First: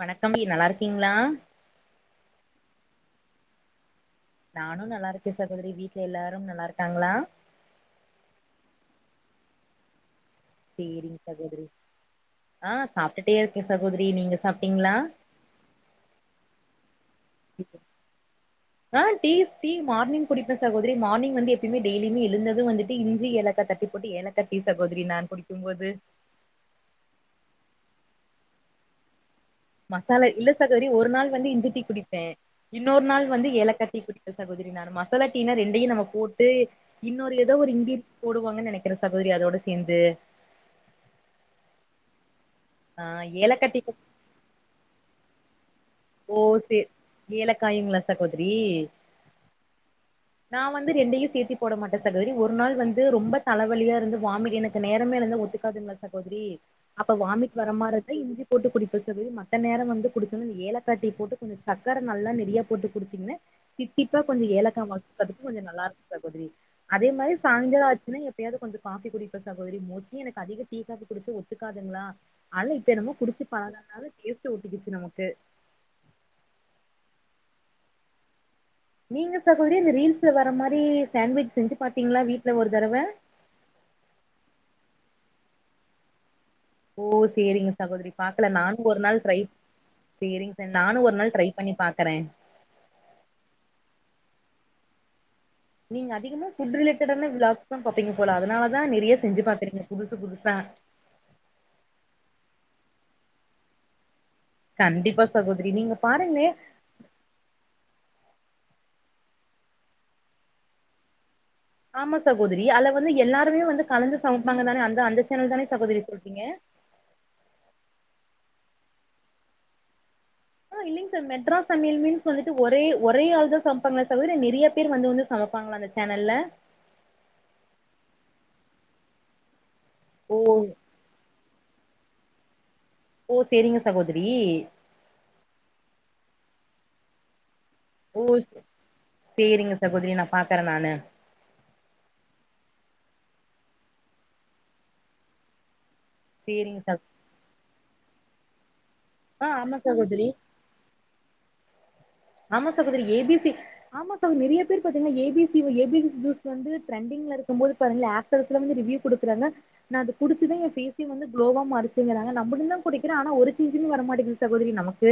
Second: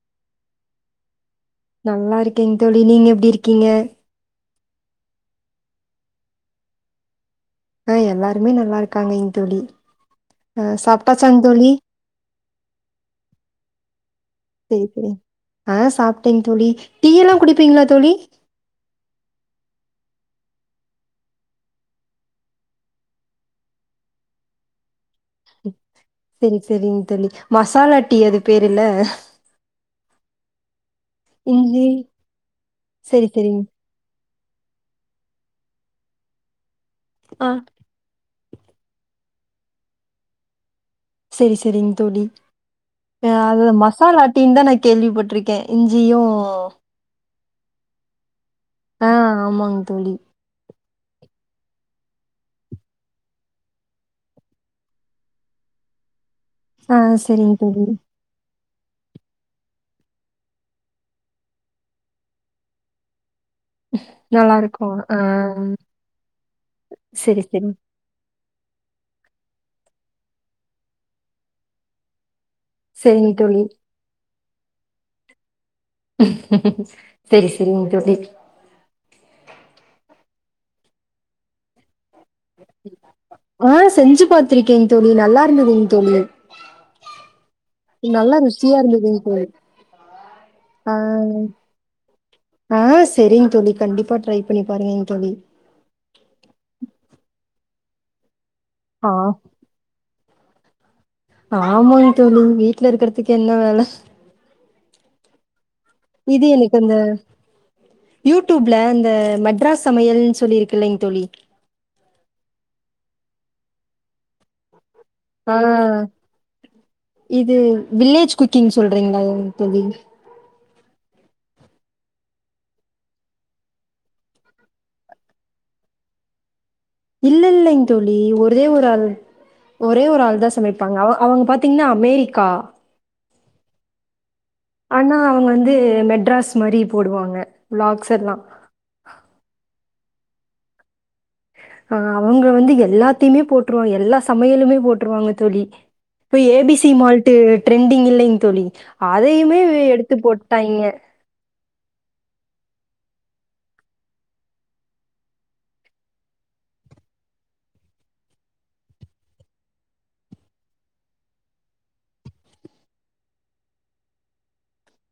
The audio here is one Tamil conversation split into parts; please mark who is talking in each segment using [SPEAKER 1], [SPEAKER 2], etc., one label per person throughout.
[SPEAKER 1] வணக்கம் நல்லா இருக்கீங்களா
[SPEAKER 2] நல்லா இருக்கேங் தோழி நீங்க எப்டிருக்கீங்க
[SPEAKER 1] நானும் நல்லாருக்கேன் சகோதரி வீட்ல எல்லாரும் நல்லாருக்காங்களா
[SPEAKER 2] அஹ் எல்லாருமே நல்லாருக்காங்கயிங் தோழி ஆ
[SPEAKER 1] சேரிங்
[SPEAKER 2] சாப்ட்டாச்சாங்
[SPEAKER 1] சகோதரி
[SPEAKER 2] தோழி
[SPEAKER 1] ஆஹ் சாப்பிட்டுட்டே இருக்கே சகோதரி நீங்க
[SPEAKER 2] செரி
[SPEAKER 1] சாப்டீங்களா
[SPEAKER 2] செரி ஆ சாப்ட்டேங் தோழி டீ எல்லா குடிப்பீங்களா தோழி
[SPEAKER 1] ஆ டீ டீ மார்னிங் குடிப்ப சகோதரி மார்னிங் வந்து எப்பயுமேடெய்லுமே எழுந்ததும் வந்துட்டு இஞ்சிஏலக்கா தட்டிபோட்டு ஏலக்கா டீ சகோதரி நான் குடிக்கும் போது
[SPEAKER 2] செரி செரிங் தோழி மாஸா மசாலாடீ அது பேருல
[SPEAKER 1] மசாலா இல்ல சகோதரி ஒரு நாள் வந்து இஞ்சி டீ குடிப்பேன் இன்னொரு நாள்
[SPEAKER 2] செரி
[SPEAKER 1] வந்து
[SPEAKER 2] செரிங்
[SPEAKER 1] ஏலக்கா டீ குடிப் இல்ல சகோதரி நானும் மசாலா டீனா ரெண்டயும் நம்ம போட்டு இன்னொரு
[SPEAKER 2] ஆ
[SPEAKER 1] ஏதோ ஒரு இந்திய போடுவாங்கன்னு நெனைக்கிறேன் சகோதரி அதோட சேந்து
[SPEAKER 2] செரி செரிங் தோழி ஆ அது
[SPEAKER 1] ஏலக்கா டீக்கு
[SPEAKER 2] மசாலா டீன்னு தான் நான் கேள்விப்பட்ருக்கேன்
[SPEAKER 1] ஓ சேர் ஏல காய்ங்கலா சகோதரி
[SPEAKER 2] ஆ ஆமாங் தோழி
[SPEAKER 1] நான் வந்து ரெண்டையும் சேத்தி போட மாட்டேன் சகோதரி ஒரு நாள் வந்து ரொம்ப தலைவலியா இருந்து வாமிட் எனக்கு நேரமே இருந்து ஒத்துக்காதுங்களா சகோதரி
[SPEAKER 2] ஆ
[SPEAKER 1] அப்ப
[SPEAKER 2] செரிங்
[SPEAKER 1] வாமிட் வர
[SPEAKER 2] தோழி
[SPEAKER 1] மாரி இருந்தா இஞ்சி போட்டு குடி பிஸ்தது மத்த நேரம் வந்து குடிச்ச ஏலக் தட்டி போட்டு கொஞ்சம் சக்கர நல்லா நறையா போட்டு குடிச்சீங்னா தித்திப்பா கொஞ்சம்
[SPEAKER 2] நல்லா
[SPEAKER 1] ஏலக்கா
[SPEAKER 2] இருக்கு ஆ
[SPEAKER 1] மாசக்கிறதுக்கு கொஞ்சோம் நல்லா இருக்கும் சகோதரி அதே மாரி
[SPEAKER 2] செரி செரி
[SPEAKER 1] சாயங்காலம் ஆச்சுன்னா எப்பயாவது கொஞ்ச காபி குடி சகோதரி மோஸ்ட்லி எனக்கு அதிக டீ காபி குடிச்ச ஒத்துக்காதுங்களா அல இப்ப என்னமோ
[SPEAKER 2] செரிங்
[SPEAKER 1] குடிச்சி
[SPEAKER 2] தோழி
[SPEAKER 1] பழகதனால டேஸ்ட் ட்டு ஊத்திக்குச்சு நமக்கு
[SPEAKER 2] ஹ்ம் செரி செரிங் தோழி
[SPEAKER 1] நீங்க சகோதரி இந்த ரீல்ஸ்ல வர மாரி சாண்ட்விச் செஞ்சு பாத்
[SPEAKER 2] ஆ செஞ்சு பாத்திருக்கேன் தோழி இது நல்லா இருந்ததுங் தோழி
[SPEAKER 1] ஓ செரிங்க சகோதரி
[SPEAKER 2] நல்லா
[SPEAKER 1] பாக்கலா
[SPEAKER 2] ருசியா
[SPEAKER 1] நானும் ஒரு
[SPEAKER 2] இருந்ததுங்
[SPEAKER 1] நாள் ட்ரை
[SPEAKER 2] தோழி
[SPEAKER 1] சரிங்க சார்
[SPEAKER 2] ஆ
[SPEAKER 1] நானும் ஒரு நாள் ட்ரை பண்ணி பாக்குறேன்
[SPEAKER 2] ஆ செரிங் தோழி கண்டிப்பா ட்ரை பண்ணி பாருங்க தோழி
[SPEAKER 1] நீங்க அதிகமா ஃபுட் ரிலேட்டடான விளாக்ஸ் பாப்பீங்க போல அதனால தான்
[SPEAKER 2] ஆ
[SPEAKER 1] நெறைய செஞ்ச பாத்திருக்கங்க புதுசு புதுசு ஹா
[SPEAKER 2] ஆமாங் தோழி வீட்ல இருக்குறதுக்கு என்ன வேல
[SPEAKER 1] கண்டிப்பா சகோதிரி நீங்க பாருங்க
[SPEAKER 2] இது எனக்கு அந்த யூடியூப்ல இந்த மெட்ராஸ் சமையல்னு சொல்லி இருக்குங்கால தோழி
[SPEAKER 1] ஆமா சகோதரி அதுல வந்து எல்லாருமே வந்து கலந்து சமைப்பாங்க தானே அந்த அந்த சேனல்
[SPEAKER 2] ஆ
[SPEAKER 1] தானே சகோதரி சொல்றீங்க
[SPEAKER 2] இது வில்லேஜ் குக்கிங் சொல்றீங்களா தோழி
[SPEAKER 1] ஆஹ இல்லைங்க சார் மெட்ராஸ் சமையல் மீன்ஸ் வந்துட்டு ஒரே ஒரே ஆள் தான் சமைப்பாங்களா சார் நிறைய பேர் வந்து வந்து சமைப்பாங்களா அந்த சேனல்ல
[SPEAKER 2] இல்ல இல்லைங்க் தோழி ஒரே ஒரு ஆள் ஒரே ஒரு
[SPEAKER 1] ஓ
[SPEAKER 2] ஆள் தான் சமைப்பாங்க அவங்க பாத் பாத்தீங்கன்னா அமெரிக்கா
[SPEAKER 1] ஓ சேரிங்க சகோதிரி
[SPEAKER 2] ஆனா அவங்க வந்து மெட்ராஸ் மாரி போடுவாங்க விளாக்ஸ்
[SPEAKER 1] ஓ
[SPEAKER 2] எல்லா
[SPEAKER 1] சேரிங்க சகோதரி நான் பாக்குறேன் நானு
[SPEAKER 2] அஹ் அவங்க வந்து எல்லாத்தையுமே போட்டுருவாங்க எல்லா சமையலுமே போட்டுருவாங்க தோழி இப்ப
[SPEAKER 1] சேரிங்க
[SPEAKER 2] ஏபிசி
[SPEAKER 1] சகோ
[SPEAKER 2] மால்ட் ட்ரெண்டிங் இல்லங்க தோழி
[SPEAKER 1] ஆ
[SPEAKER 2] அதையுமே
[SPEAKER 1] ஆமா
[SPEAKER 2] எடுத்து
[SPEAKER 1] சகோதரி
[SPEAKER 2] போட்டாயிங்க
[SPEAKER 1] ஆமா சகோதரி ஏபிசி ஆமா சகோரி நிறைய பேர் பாத்தீங்கன்னா ஏபிசி ஏபிசி ஜூஸ் வந்து ட்ரெண்டிங்ல இருக்கும்போது பாத்தீங்கா ஆக்டர்ஸ்ல வந்து ரிவியூ குடுக்குறாங்க நான் அது குடிச்சுதான் என் பேஸே வந்து குளோவா மறுச்சுங்கிறாங்க நம்மட தான் குடிக்கிறேன் ஆனா ஒரு செஞ்சுமே வரமாட்டேங்குது சகோதரி நமக்கு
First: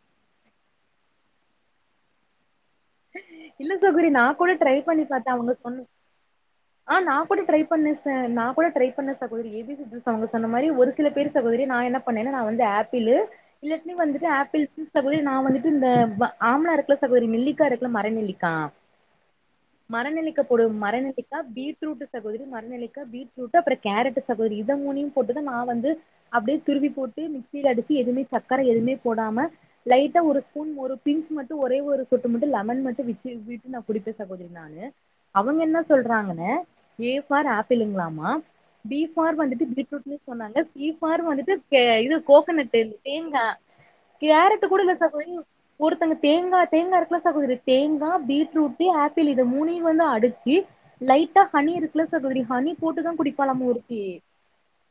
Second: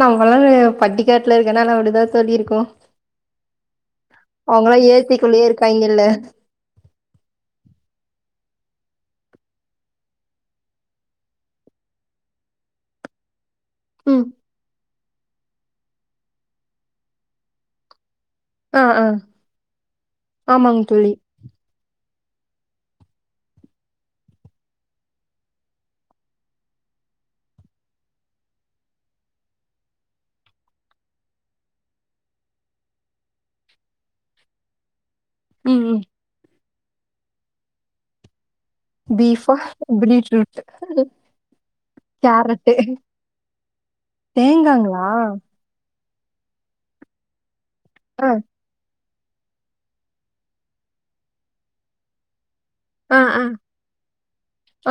[SPEAKER 2] நம்மல்லாம் பட்டிக்காட்டுல இருக்குறது நால அப்படிதான் தோலியிருக்கோ
[SPEAKER 1] இல்ல சகோதரி நா கூட ட்ரை பண்ணி பார்த்தேன்
[SPEAKER 2] ஏசிக்குள்ளேயே
[SPEAKER 1] அவங்க சொன்ன
[SPEAKER 2] இருக்காய்ங்கல்ல.
[SPEAKER 1] ஆஹ நா கூட ட்ரை பண்ணே நா கூ கூட ட்ரை பண்ண சகோதரி அவங்க சொன்ன மாரி ஒரு சில பேர் சகோதரி நான் என்ன பண்ணே நான் வந்து ஆப்பிளு இல்லான
[SPEAKER 2] ம்.
[SPEAKER 1] வந்துட்டு ஆப்பிள் சகோதரி நான் வந்துட்டு இந்த ஆம்லா இருக்கல சகோதரி நெல்லிக்கா இருக்கல மர நெல்லி கா
[SPEAKER 2] ஆ ஆ
[SPEAKER 1] மரநெல்லிக்க போடு
[SPEAKER 2] ஆமாங்க தோழி.
[SPEAKER 1] மரநெல்லிக்கா பீட்ரூட் சகோதரி மரநெல்லிக்கா பீட்ரூட் அப்றோ கேரட் சகோதரி இத மூனையு போட்டுதான் நான் வந்து அப்படியே துருவி போட்டு மிக்சியில அடிச்சி எதுவுமே சக்கர எதுவுமே போடாம லைட்டா ஒருஸ்பூன் ஒரு பிஞ் மட்டும் ஒரே ஒரு சொட்டு மட்டும் லெமன் மட் விச்சு வீட்டு நான் குடிப்பேன் சகோதிரிநானு அவங்க என்ன
[SPEAKER 2] ம் ம்.
[SPEAKER 1] சொல்றாங்கன்னு ஏபார் ஆப்பிளுங்களாமா பி ஃபார் வந்துட்டு பீட்ரூட் சொன்னாங்க சிஃபார் வந்துட்டு இது
[SPEAKER 2] கேரட்டு
[SPEAKER 1] கோகனட்டு தேங்காய் கேரட் கூட இல்ல
[SPEAKER 2] தேங்காங்களா?
[SPEAKER 1] சார் ஒருத்தங்க தேங்கா தேங்கா இருக்குல சகோதிரி தேங்காய்
[SPEAKER 2] ஆ
[SPEAKER 1] பீட்ரூட்டு ஆப் பில் இத மூனையு வந்து அடிச்சு லைட்டா ஹனி இருக்குல சகோதரி ஹனி போட்டுதான்
[SPEAKER 2] ஆ ஆ
[SPEAKER 1] குடிப்பாளா ஓருத்தி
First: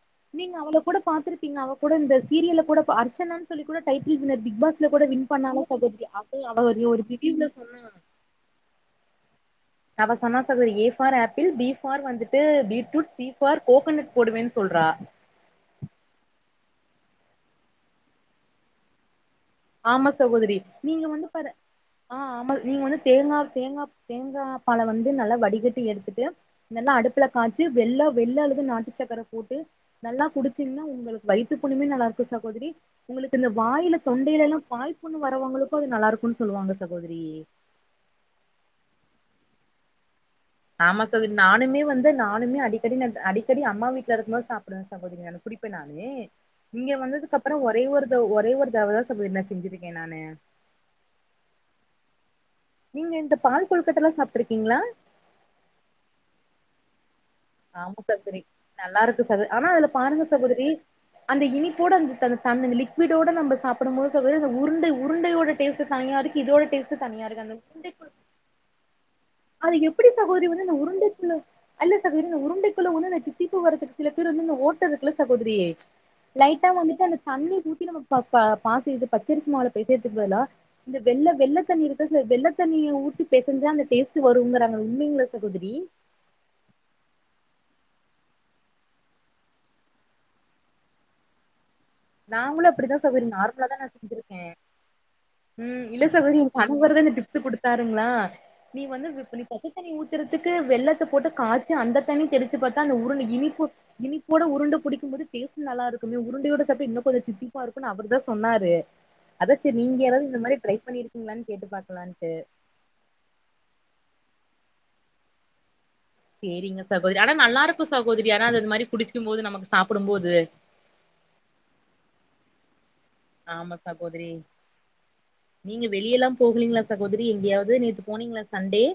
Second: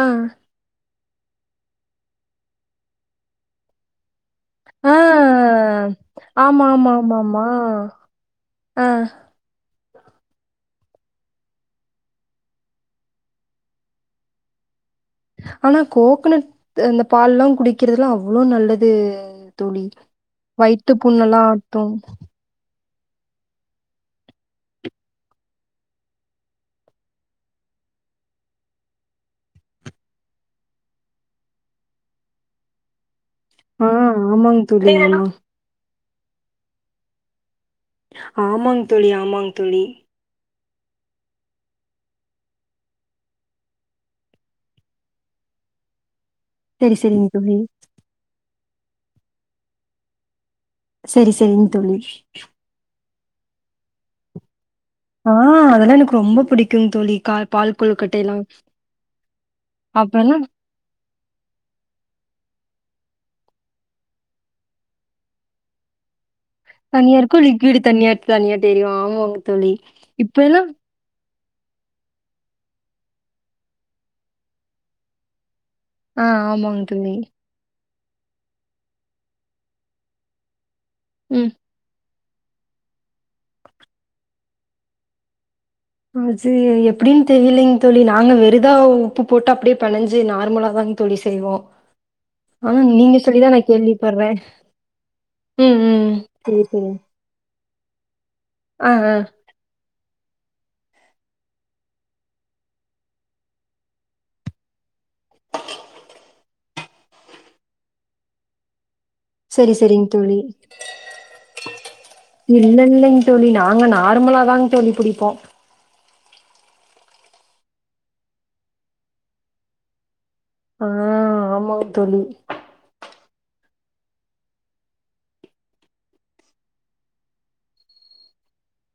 [SPEAKER 2] ஆ
[SPEAKER 1] நீங்க அவள கூட பார்த்திருப்பீங்க அவ கூட இந்த சீரியல கூட அர்ச்சனானு சொல்லி கூட டைட் பிக் பாஸ்ல
[SPEAKER 2] ஆ
[SPEAKER 1] கூட வின் பண்ணாலே அவ ஒரு
[SPEAKER 2] ஹ
[SPEAKER 1] பிடுவ்லஸ்
[SPEAKER 2] ஆஹ்
[SPEAKER 1] ந சொன்னா A for apple B for வந்துட்டு பீட்ரூட் சி ஃபார் கோக்கனட் போடுவேன்னு சொல்றா
[SPEAKER 2] ஆனா கோகனட் அந்த பால் லா குடிக்கிறதெல்லா அவ்வளவு நல்லது தோழி
[SPEAKER 1] ஆமா சகோதரி
[SPEAKER 2] வயித்து
[SPEAKER 1] நீங்க வந்து
[SPEAKER 2] புண்ணெல்லா
[SPEAKER 1] பர
[SPEAKER 2] ஆத்து
[SPEAKER 1] ஆ ஆமா நீங்க வந்து தேங்கா தேங்கா தேங்கா பால வந்து நல்லா வடிகட்டி எடுத்துட்டு நல்லா அடுப்புல காச்சி வெள்ள வெள்ள அல்லது நாட்டு சக்கரை போட்டு நல்லா குடிச்சீங்கன்னா உங்களுக்கு வயித்து புண்ணுமே நல்லா இருக்கு சகோதரி உங்களுக்கு இந்த
[SPEAKER 2] ஆ
[SPEAKER 1] வாயில தொண் எல்லா
[SPEAKER 2] ஆமாங்
[SPEAKER 1] வாயு
[SPEAKER 2] தோழி
[SPEAKER 1] புண்
[SPEAKER 2] ஆமா
[SPEAKER 1] வரவங்களுக்கு அது நல்லா இருக்கு ன்னு சொல்லுவாங்க சகோதரி
[SPEAKER 2] ஆமாங் தோழி ஆமாங் தோழி
[SPEAKER 1] ஆமா சகோதரி நானுமே வந்து நானுமே அடிக்கடி நா அடிக்கடி அம்மா வீட்டுல இருக்கும்போது சாப்டுவே சகோதரி நா குடிப்பே நானு இங்க
[SPEAKER 2] செரி செரிங்க
[SPEAKER 1] வந்ததுக்கு
[SPEAKER 2] தோழி
[SPEAKER 1] அப்புற ஒரே ஒரு ஒரே ஒரு நேத்து அவ தான் சொல்லிருந்தா செஞ்சிருக்கே நானு
[SPEAKER 2] செரி செரிங்க தோழி
[SPEAKER 1] நீங்க இந்த பால் கொழுக்கட்டல்லா சாப்ட்டுருக்கீங்களா
[SPEAKER 2] ஆ அதெல்லா எனக்கு ரொம்ப புடிக்கும் தோழி கா பால்
[SPEAKER 1] ஆமா
[SPEAKER 2] கொழுக்கட்டைலா
[SPEAKER 1] சகோதரி நல்லா இருக்கு சக ஆனா அதுல பாருங்க
[SPEAKER 2] அப்பெல்லா
[SPEAKER 1] சகோதரி அந்த இனிப்போட அந்த தண் தண் லிக்விடோட நம்ம சாப்டும் போது சகோதரி அந்த உருண்டை உருண்டையோட டேஸ்ட் தனியா இருக்கு இதோட டேஸ்ட்
[SPEAKER 2] தனியா இருக்கு
[SPEAKER 1] அந்த
[SPEAKER 2] லிக்விடு
[SPEAKER 1] உருண்டைக்குள்ள
[SPEAKER 2] தனியா தெரியு ஆமாங்க தோழி
[SPEAKER 1] அது எப்படி
[SPEAKER 2] இப்ப
[SPEAKER 1] சகோதரி
[SPEAKER 2] எல்லா
[SPEAKER 1] வந்து இந்த உருண்டைக்குள்ள அல்ல சகோதரி உருண்டைக்குள்ள உன்னு தித்திப்பு வர்றக்கு சில பேர் வந்து ஓட்டருக்குல சகோதரி
[SPEAKER 2] ஆ
[SPEAKER 1] லைட்டா
[SPEAKER 2] ஆமாங்க
[SPEAKER 1] வந்துட்டு
[SPEAKER 2] தோழி
[SPEAKER 1] அந்த தண்ணி ஊத்தி நம்ம பாத்தா பாஸ் இது பச்சரிசு மாவுல பெசைரதுக்கு பதிலா இந்த வெள்ள
[SPEAKER 2] ம்
[SPEAKER 1] வெள்ள தண்ணி இருக்க வெள்ள தண்ணிய ஊத்தி பெசஞ்சா அந்த டேஸ்ட்டு வருங்குறாங்க உண்மையங்களா சகோதரி
[SPEAKER 2] அது எப்டின்னு தெரியலங்க தோழி நாங்க வெறுதா உப்பு போட்டு அப்டியே பெனஞ்சி நார்மலா தான்ங்க தோழி செய்வோ
[SPEAKER 1] நாங்களு
[SPEAKER 2] ஆனா
[SPEAKER 1] அப்டி தா
[SPEAKER 2] நீங்க
[SPEAKER 1] சகோதரி
[SPEAKER 2] சொல்லிதா
[SPEAKER 1] நார்மலா தா நா
[SPEAKER 2] கேள்விப்பட்றே
[SPEAKER 1] செஞ்சிருக்கே ம் இல்ல சகோதரி இவரு தா இந்த டிப்ஸ் குடுத்து தாருங்களா நீ
[SPEAKER 2] ஆ
[SPEAKER 1] வந்து
[SPEAKER 2] ஆ
[SPEAKER 1] விப்பண்ணி பாத்து சுட தண்ணி ஊத்துறதுக்கு வெள்ளத்த போட்டு காய்ச்சி அந்த தண்ணி தெரிச்சு பாத்தா அந்த உருண்ட இனிப்பு இனிப்போட உருண்டு புடிக்கும் போது டேஸ்ட் நல்லா இருக்குமே உருண்டையோட [unintelligible] இன்னு கொஞ்ஜோ தித்திப்பா இருக்குன்னு அவர் தா சொன்னாரு அதா
[SPEAKER 2] செரி
[SPEAKER 1] சேரி நீங்க
[SPEAKER 2] செரிங்
[SPEAKER 1] யாராவது
[SPEAKER 2] தோலி
[SPEAKER 1] இந்த மாரி ட்ரை பண்ணிருக்கீங்களான்னு கேட்டு பாக்கலான்ட்டு
[SPEAKER 2] இல்ல இல்லைங்க தோலி நாங்க நார்மலாதாங் தோலி புடிப்போ
[SPEAKER 1] சேரிங்க சகோதரி ஆனா நல்லா இருக்கு சகோதரி யாராது இது மாரி குடிச்சுக்கு போது நமக்கு சாப்டும் போது
[SPEAKER 2] ஆ ஆமாங்க தோழி
[SPEAKER 1] ஆமா சகோதரி நீங்க வெளியெல்லா போகலிங்களா சகோதரி எங்கேயாவது நேத்து போனீங்களா சண்டே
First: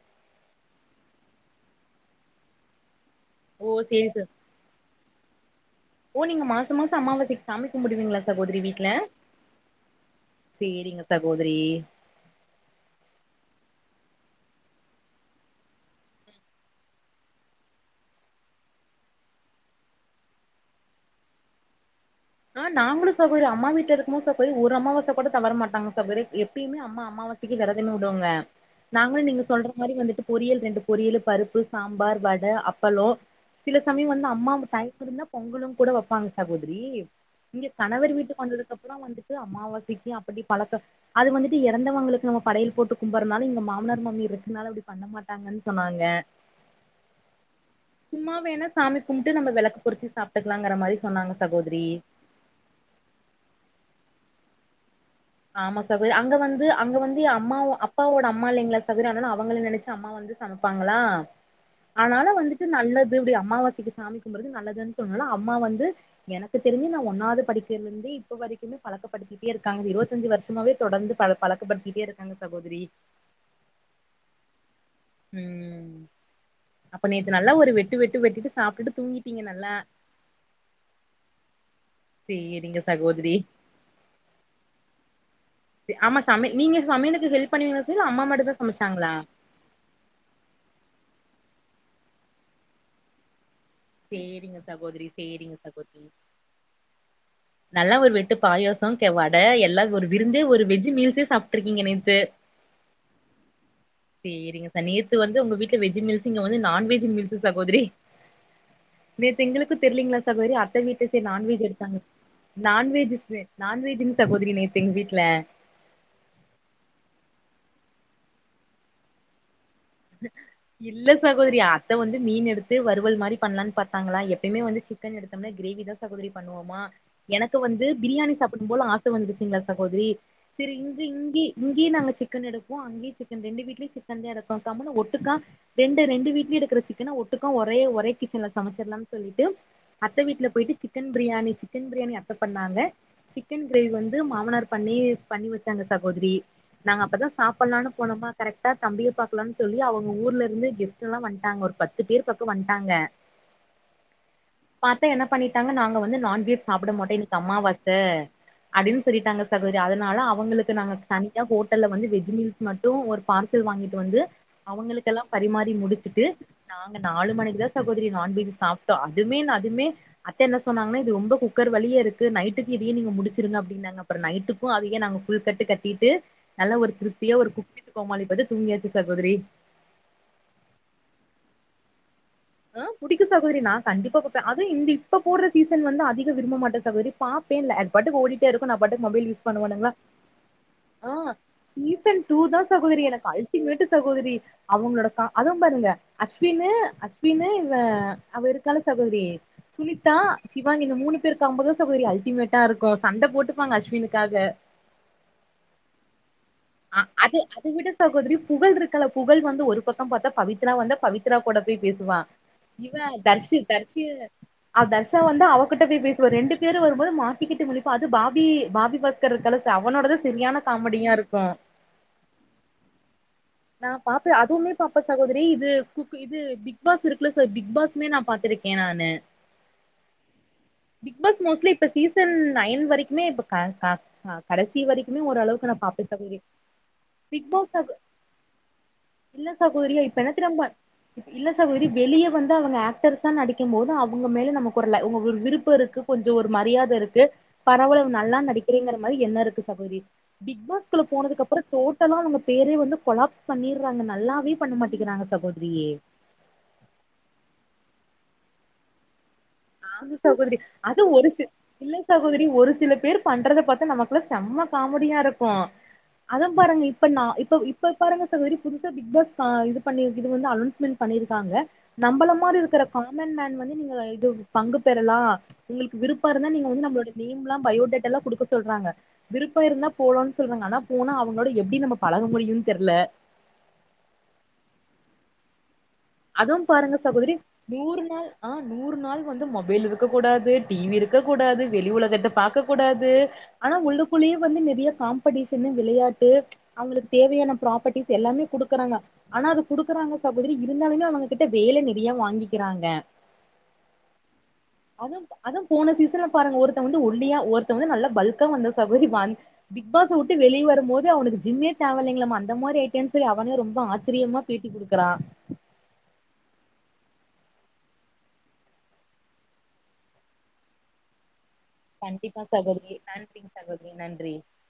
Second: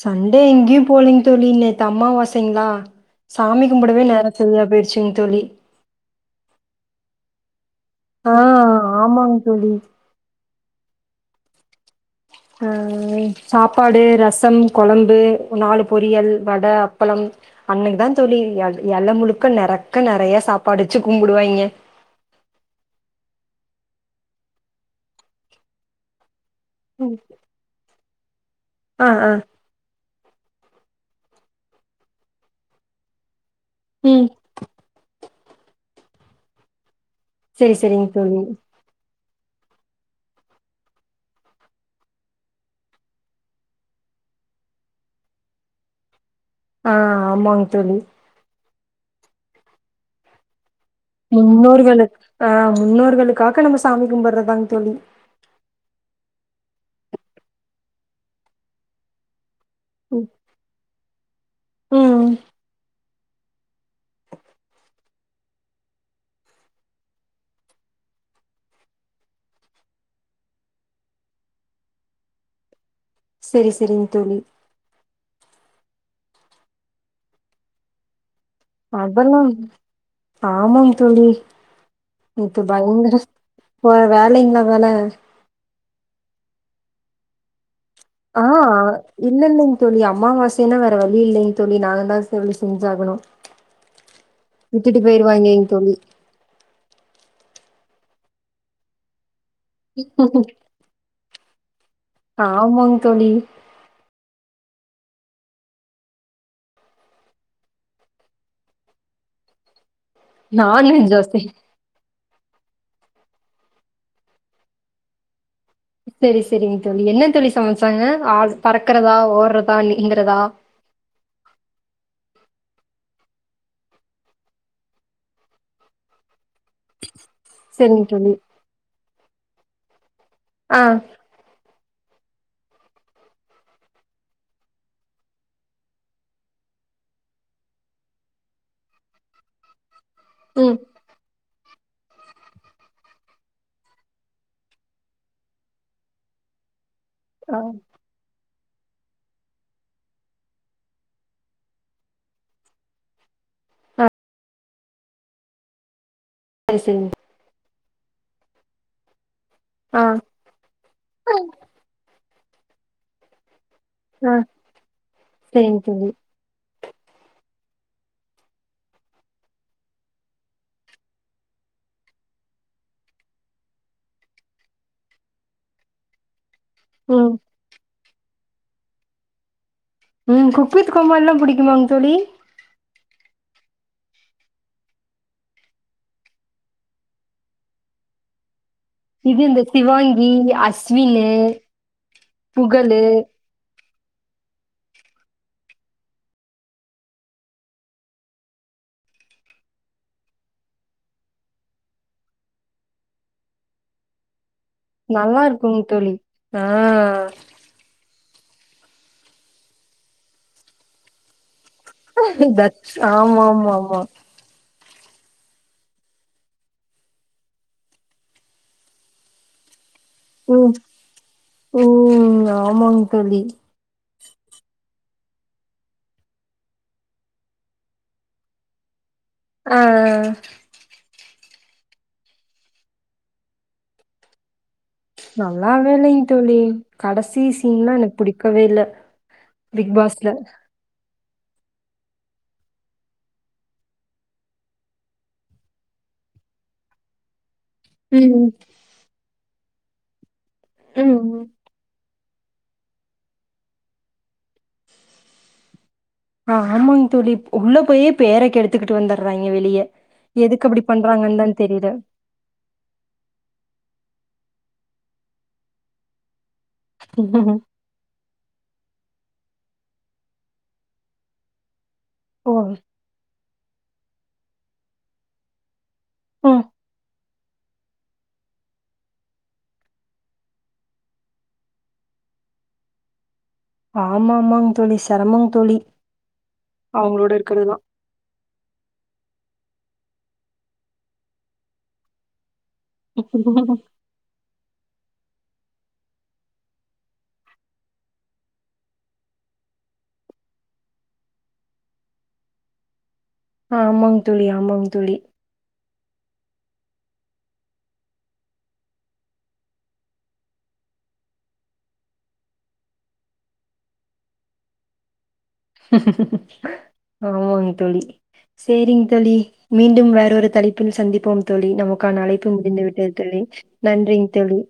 [SPEAKER 2] சண்டே எங்கயு போலிங் தோலி நேத்து அம்மாவாசைங்ளா சாமி
[SPEAKER 1] ஓ
[SPEAKER 2] கும்படவே
[SPEAKER 1] சேரி ச
[SPEAKER 2] நேரோ செரியா போய்டிச்சிங் தோழி
[SPEAKER 1] ஓ நீங்க மாசோ மாசோ அமாவசைக்கு சாமி கும்பிடுவீங்களா
[SPEAKER 2] ஆ
[SPEAKER 1] சகோதரி வீட்ல
[SPEAKER 2] ஆமாங் தோழி
[SPEAKER 1] சேரிங்க சகோதரி
[SPEAKER 2] அஹ் சாப்பாடு ரசம் குழம்பு நாலு பொரியல் வடை அப்பளம் அன்னக்கி தான் தோழி இழ முழுக்க நெறக்க நிறைய சாப்பாடு வச்சு கும்பிடுவாயங்க
[SPEAKER 1] ஆஹ் நாங்களும் சகோதரி அம்மா வீட்ல இருக்கும்போது சகோதரி ஒரு அம்மாவசை கூட தவர மாட்டாங்க சகோதரி எப் பியுமே அம்மா அமாாவசக்கு விரதும் டுங்க
[SPEAKER 2] ஆ
[SPEAKER 1] நாங்களும்
[SPEAKER 2] ஆ
[SPEAKER 1] நீங்க சொல்ற மாரி வந்துட்டு பொரியல் ரெண்டு பொரியல் பருப்பு சாம்பார் வடை அப்பளம் சில சமயம்
[SPEAKER 2] ம்
[SPEAKER 1] வந்து அம்மா டைம் இருந்தா பொங்களும் கூட வப்பாங்க சகோதரி இங்க
[SPEAKER 2] செரி செரிங்
[SPEAKER 1] கணவர்
[SPEAKER 2] தோழி
[SPEAKER 1] வீட்டுக்கு வந்ததுக்கு அப்புறம் வந்துட்டு அமாவாசைக்கு அப்படி பழக்கம் அது வந்துட்டு இறந்தவங்களுக்கு நம்ம படையல் போட்டு கும்பிடறனாலும் இங்க மாமனார் மாமி இருக்கதுனால அப்படி பண்ண மாட்டாங்கன்னு சொன்னாங்க
[SPEAKER 2] ஆஹ் ஆமாங்க தோழி
[SPEAKER 1] சும்மா வேணா சாமி கும்ப்ட்டு நம விளக்கு பொருத்தி சாப்ட்டுக்கலாங்கற மாரி சொன்னாங்க சகோதரி
[SPEAKER 2] முன்னோருகளுக்கு ஆஹ் முன்னோர்களுக்காக நம்ம சாமி கும்படுறதாங்க தோழி
[SPEAKER 1] ஆமா சகோதர் அங்க வந்து அங்க வந்து அம்மாவ அப்பாவோட அம்மா இல்லைங்களா சகோதரி ஆனாலா அவங்கள நினைச் சி அம்மா வந்து சமைப்பாங்களா
[SPEAKER 2] ம்
[SPEAKER 1] ஆனால வந்துட்டு நல்லது [unintelligible] அமாவாசைக்கு சாமிகும்புட்ரது நல்லது சொ அம்மா வந்து எனக்கு தெரிஞ்ச ஒன்னாவது படிக்கயில இருந்து இப்ப வரைக்குமே பழக்கப்படுத்திட்டே இருக்காங்க இருபத் தஞ்சு வருஷமாவே தொடர்ந்து பலக் பழக்கப்படுத்திட்டே இருக்காங்க சகோதரி
[SPEAKER 2] சரி சரிங்க தோழி
[SPEAKER 1] உம் அப்ப நேத்து நல்லா ஒரு வெட்டு வெட்டு வெட்டிட்டு சாப்ட்டுட்டு தூங்கிட்டீங்க
[SPEAKER 2] அதெல்லாம்
[SPEAKER 1] நல்லா
[SPEAKER 2] ஆமாம் தொழி இப்ப
[SPEAKER 1] சேரிங்க
[SPEAKER 2] பயங்கர
[SPEAKER 1] சகோதரி
[SPEAKER 2] போ வேலைங்கள வேலை
[SPEAKER 1] ஆமா சம நீங்க சமயலுக்கு ஹெல்ப் பண்னுவீங்களா ச
[SPEAKER 2] ஆஹ் இல்லலைங்க தோழி அம்மாவாசைன்னா வேற வழி இல்லைங்க தோழி நாங்க தான் தோழி செஞ்சாகணும்
[SPEAKER 1] சேரிங்க சகோதரி சேரிங்க
[SPEAKER 2] தோழி
[SPEAKER 1] சகோதரி நல்லா ஒரு வெட்டு பாயசம் கே வட ட எல்லா ஒரு விருந்தே ஒரு வெஜ் மீல்ஸே சாப் இருக்கீங்க நெ
[SPEAKER 2] ஆமாங் தோழி
[SPEAKER 1] ந நேத்து வந்து உங்க வீட்டுல வெஜ் மீல்ஸ்சு இங்க வந்து நான்வெஜ் மீல்ஸ்சு சகோதரி நெத் எங்களுக்கு தெரியலீங்களா சகோதரி அத்த வீட்ல
[SPEAKER 2] நான்வெஜ்ஜா
[SPEAKER 1] சரி
[SPEAKER 2] செரி
[SPEAKER 1] நான்வெஜ் எடுத்தாங்க நான்வெஜஸ்ஷு நான்வஜ்ஜூங் சகோதரி நேத்து எங்க வீட்டுல
[SPEAKER 2] சேரி சேரிங்க தோழி என்ன தோழி சமைச்சாங்க ஆ பறக்குறதா ஓடுற
[SPEAKER 1] இல்ல சகோதரி அத்த வந்து மீன் எடுத்து து வருறுவல் மாரி பண்ணலாம்னு பாத்தாங்கள எப்பமே வந்து சிக்கன் எடுத்த கிரேவி தான் சகோரி பண்ணுவோமா எனக்கு வந்து
[SPEAKER 2] செரிங்க தோழி
[SPEAKER 1] பிரியாணி சாப்பிடும் போல ஆச வந்துட் சேரிங்கள தாகோதரி சேரி
[SPEAKER 2] ஆ
[SPEAKER 1] இங்க இங்கய இங்கயே நாங்க சிக்கன் எடுப்போம் அங்கே சிக்கன் ரெண்டு வீட்லய சிக்கன் தான் எடுப் க கம்முனு ஒட்டுக்கா ரெண்டு ரெண்டு வீட்லயும் எடுக்கிற சிக்கன ஒட்டுக்க ஒரே ஒரே கிச்சன்ல சமைச்சிடலாம்னு சொல்லிட்டு அத்த வீட்டுல போயிட்டு
[SPEAKER 2] ம்
[SPEAKER 1] chicken biryani sick chicken biryani அப்ப பண்ணாங்க சிக்கன் கிரேவி வந்து மாமனார் பண்ணி பண்ணி வச்சாங்க சகோதரி நாங்க அப்பதான்
[SPEAKER 2] ஆ
[SPEAKER 1] சாப்பிடலாம்னு போனோமா கரைக்டா தம்பியை பா க்கல சொல்ல அவங்க ஊர்ல இருந்து கெஸ்ட் எல்லாம் வந்துட்டாங்க பத்து பேர் பக்கம் வந்துட்டாங்க பார்த்தா என்ன பண்ணிட்டாங்க நாங்க வந் து நான் வெஜ்
[SPEAKER 2] செரி செரிங்க
[SPEAKER 1] சாப்பிடமாட்டாங்க இன்னைக்கு அம்மாவச அஹ் அப்படின்னு சொல்லிட்டாங்க சகோதரி
[SPEAKER 2] ஆ
[SPEAKER 1] அதனால அவங்களுக்கு நாங்க தனியாக ஹோட்டல்ல வந்து வெஜ்ஜி மில் மட்டும் ஒரு பார்சல் வாங்கிட்டு வந்
[SPEAKER 2] ஆ
[SPEAKER 1] அவங்களுக்கெல்லாம் பரிமாறி
[SPEAKER 2] செரிங்க தோழி
[SPEAKER 1] முடிச்சுட்டு நாங்க நாலு மணிக்கு தான் சகோதரி நான்வெஜ் சாப்பிட்டோம் அதுமே அதுமே அத்தை என்ன சொன்னாங்கன்னா இது ரொம்ப குக்கர் வழியே இருக்கு நைட்டுக்கு இதையே நீங்க முடிச்சிருங்க அப்படின்ந்தாங்க அப்புறம் நைட்டுக்கும் அதையே நாங்க புல் கட்டு கட்டிட்டு நல்லா ஒரு
[SPEAKER 2] ம்
[SPEAKER 1] திருப்தியா ஒரு குப்பி [unintelligible] தூங்கியாச்சு சாகோதரி
[SPEAKER 2] உம் குக்வித்து கோமாளி எல்லாம் புடிக்குமாங்க தோழி
[SPEAKER 1] ஆஹ் புடிக்க சகோரி நா கண்டிப்பா இந்த இப்ப போற சீசன் வந்து அதிக விரும்ப மாட்டே சகோரி பாப்ப அதுபாட்டுக்கிடு ஓடிக்கிட்டு இருக் சோ நா பாட்டு மொபைல்
[SPEAKER 2] இது
[SPEAKER 1] யூஸ்
[SPEAKER 2] இந்த
[SPEAKER 1] பண்ணுவானுங்களா
[SPEAKER 2] சிவாங்கி, அஸ்வினு,
[SPEAKER 1] ஆஹ் சீசன் டூ தான்
[SPEAKER 2] புகழு
[SPEAKER 1] சகோதரி எனக்கு அல்டிமேட்டு சகோதரி அவங்களோட க அதுவும் பாருங்க அஸ்வினு அஸ் அஸ்வினி இல்ல அவர் இருக்காலே சகோதரி சுனிதா சிவாங்கி இந்த மூணு பேருக்கு காம்போதா சகோதரி அல்டிமேட்டா இருக்கும் சண்டை போட்டுப்பாங்க அஸ்வினுக்காக
[SPEAKER 2] நல்லா இருக்குங்க தோழி ஆ
[SPEAKER 1] ஆஹ் அது அது விட சகோதரி புகழ் இருக்குல்ல புகழ் வந்து ஒரு பக்கம் பாத்தா பவித்ரா வந்த பவித்ரா கூட போய் பேசுவான்
[SPEAKER 2] தட்ஸ்
[SPEAKER 1] இவன் தர்ஷி
[SPEAKER 2] ஆமாமாமா.
[SPEAKER 1] தரிசு அவ தர்ஷா வந்து அவகிட்ட போய் பேசுவ ரெண்டு பேரும் வரும்போது மாட்டிக்கிட்டு முழிப்பா அது பாபி ப பாஸ்கர் அவனோடதுதான் சரியான காமெடியா இருக்கு
[SPEAKER 2] உம் ஆமாங்க தோழி
[SPEAKER 1] நான் பாத்து அதுவுமே பாப்ப சகோதரி இது குக் இது பிக் பாஸ் இருக்குல்ல பிக் பாஸ்மே நான் பாத்திருக்கேன் நானு
[SPEAKER 2] ஆஹ்ஹ
[SPEAKER 1] பிக் பாஸ் மோஸ்லி இப்ப சீசன் நயன் வரைக்குமே இப்ப கடைசி வரைக்குமே ஓரளவுக்கு நா பாப்பே
[SPEAKER 2] நல்லாவேயில்லங்
[SPEAKER 1] சகோதரி
[SPEAKER 2] தோழி கடைசி
[SPEAKER 1] பிக் பாஸ்
[SPEAKER 2] சீன்லாம் எனக்கு புடிக் வேல
[SPEAKER 1] இல்ல சகோதரி
[SPEAKER 2] பிக்
[SPEAKER 1] இப்ப என்ன
[SPEAKER 2] பாஸ்ல
[SPEAKER 1] தெரிமா இல்ல சாகோதரி வெளியே வந்து அவுங்க ஆக்டர்ஸா நடிக்கும் போது அவுங்க மேல நமக்கு ஒரு உங்க விருப்பம் இருக்கு கொஞ்சம் ஒரு மரியாதை இருக்கு பரவால நல்லா
[SPEAKER 2] ம்
[SPEAKER 1] நடிக்கிறேங்கற மாதிரி எண்ணம் இருக்கு சகோதரி பிக் பாஸ்குள்ள போனது
[SPEAKER 2] ம்.
[SPEAKER 1] அப்புறம் டோட் இத்தன நாள் நம்ம பேரே வந்து கொலாப்ஸ் பண்ணிறாங்க நல்லாவே பண்ண மாட்டேங்கிறாங்க சகோதரி
[SPEAKER 2] ஆஹ் ‌ஆமாங் தோழி உள்ள போயி பேர கெடுத்துக்கிட்டு வந்துரு
[SPEAKER 1] ஆமங் சகோதரி அது ஒரு
[SPEAKER 2] தான் தெரில.
[SPEAKER 1] இல்ல சகோதரி ஒரு சில பேர் பண்றத பாத்தா நமக்கு செம்ம காமெடியா இருக்கும் அத பாருங்க இப்ப நான் இப்ப இப்ப பாருங்க சகோதரி புதுச பிக் பாஸ் இ பண்ணி இது வந்து அனௌன்ஸ்மெண்ட் பண்ணிருக்காங்க நம்பள
[SPEAKER 2] ஓ
[SPEAKER 1] மாதிரி இருக்கிற காமன் மேன் வந்து நீங்க ஆஹ் இது பங்கு பெறலாம் உங்களுக்கு விருப்பம் இருந்தா நீ
[SPEAKER 2] ம்
[SPEAKER 1] வந்து நம்மளோட நேம் எல்லாம் பயோடேட்டா எல்லாம் குடுக்க சொல்றாங்க விருப்பம் இருந்தா போலோம்னு சொல்றாங்க ஆனா போனா அவுங்களோட எப்டி நம்ம பழக முடியும்னு தெர்ல
[SPEAKER 2] ஆமா ஆமாங்க தோழி செரமங் தோழி
[SPEAKER 1] அதுவும் பாருங்க
[SPEAKER 2] அவங்களோட
[SPEAKER 1] சகோதரி
[SPEAKER 2] இருக்கறதுலாம்.
[SPEAKER 1] நூறு நாள் ஆஹ் நூறு நாள் வந்து மொபைல் இருக் கூடாது டிவி இருக்கக் கூடாது வெளி உலகத்தை பாக்க கூடாது ஆனா உள்ளுக்குள்ளேயே வந்து நெறைய காம்படிஷன் வெளையாட்டு அவுங்களுக்கு தேவையான ப்ராப்பரிஸ் எல்லாமே குடுக்குறாங்க ஆனா அது குடுக்கறாங்க சகோதரி இருந்தாலுமே அவுங்ககிட்ட வேலை நேறையா வாங்கிக்கிறாங்க
[SPEAKER 2] ஆமாங் தோழி ஆமாங் தோழி
[SPEAKER 1] ஒருத்தன் வந்து ஒல்லியா ஒருத்தன் வந்து நல்ல பல்கா வந்து பிக் பாஸ் வுட்டு வெளியே வரும் போது அவனுக்கு ஜிம்மே தேவல்லையாமா ரொம்ப ஆச்சரியமா பேட்டிகுடுக்கறான்
[SPEAKER 2] ஆமாங்க தோழி சேரிங் தோழி மீண்டும் வேற ஒரு தலைப்பில் சந்திப்போம் தோழி நமக்கான
[SPEAKER 1] கண்டிப்பா
[SPEAKER 2] அழைப்பு முடிந்து
[SPEAKER 1] சகோதரி
[SPEAKER 2] விட்டது தோழி
[SPEAKER 1] நன்றிங் சகோதரி
[SPEAKER 2] நன்றிங்க
[SPEAKER 1] நன்றி
[SPEAKER 2] தோழி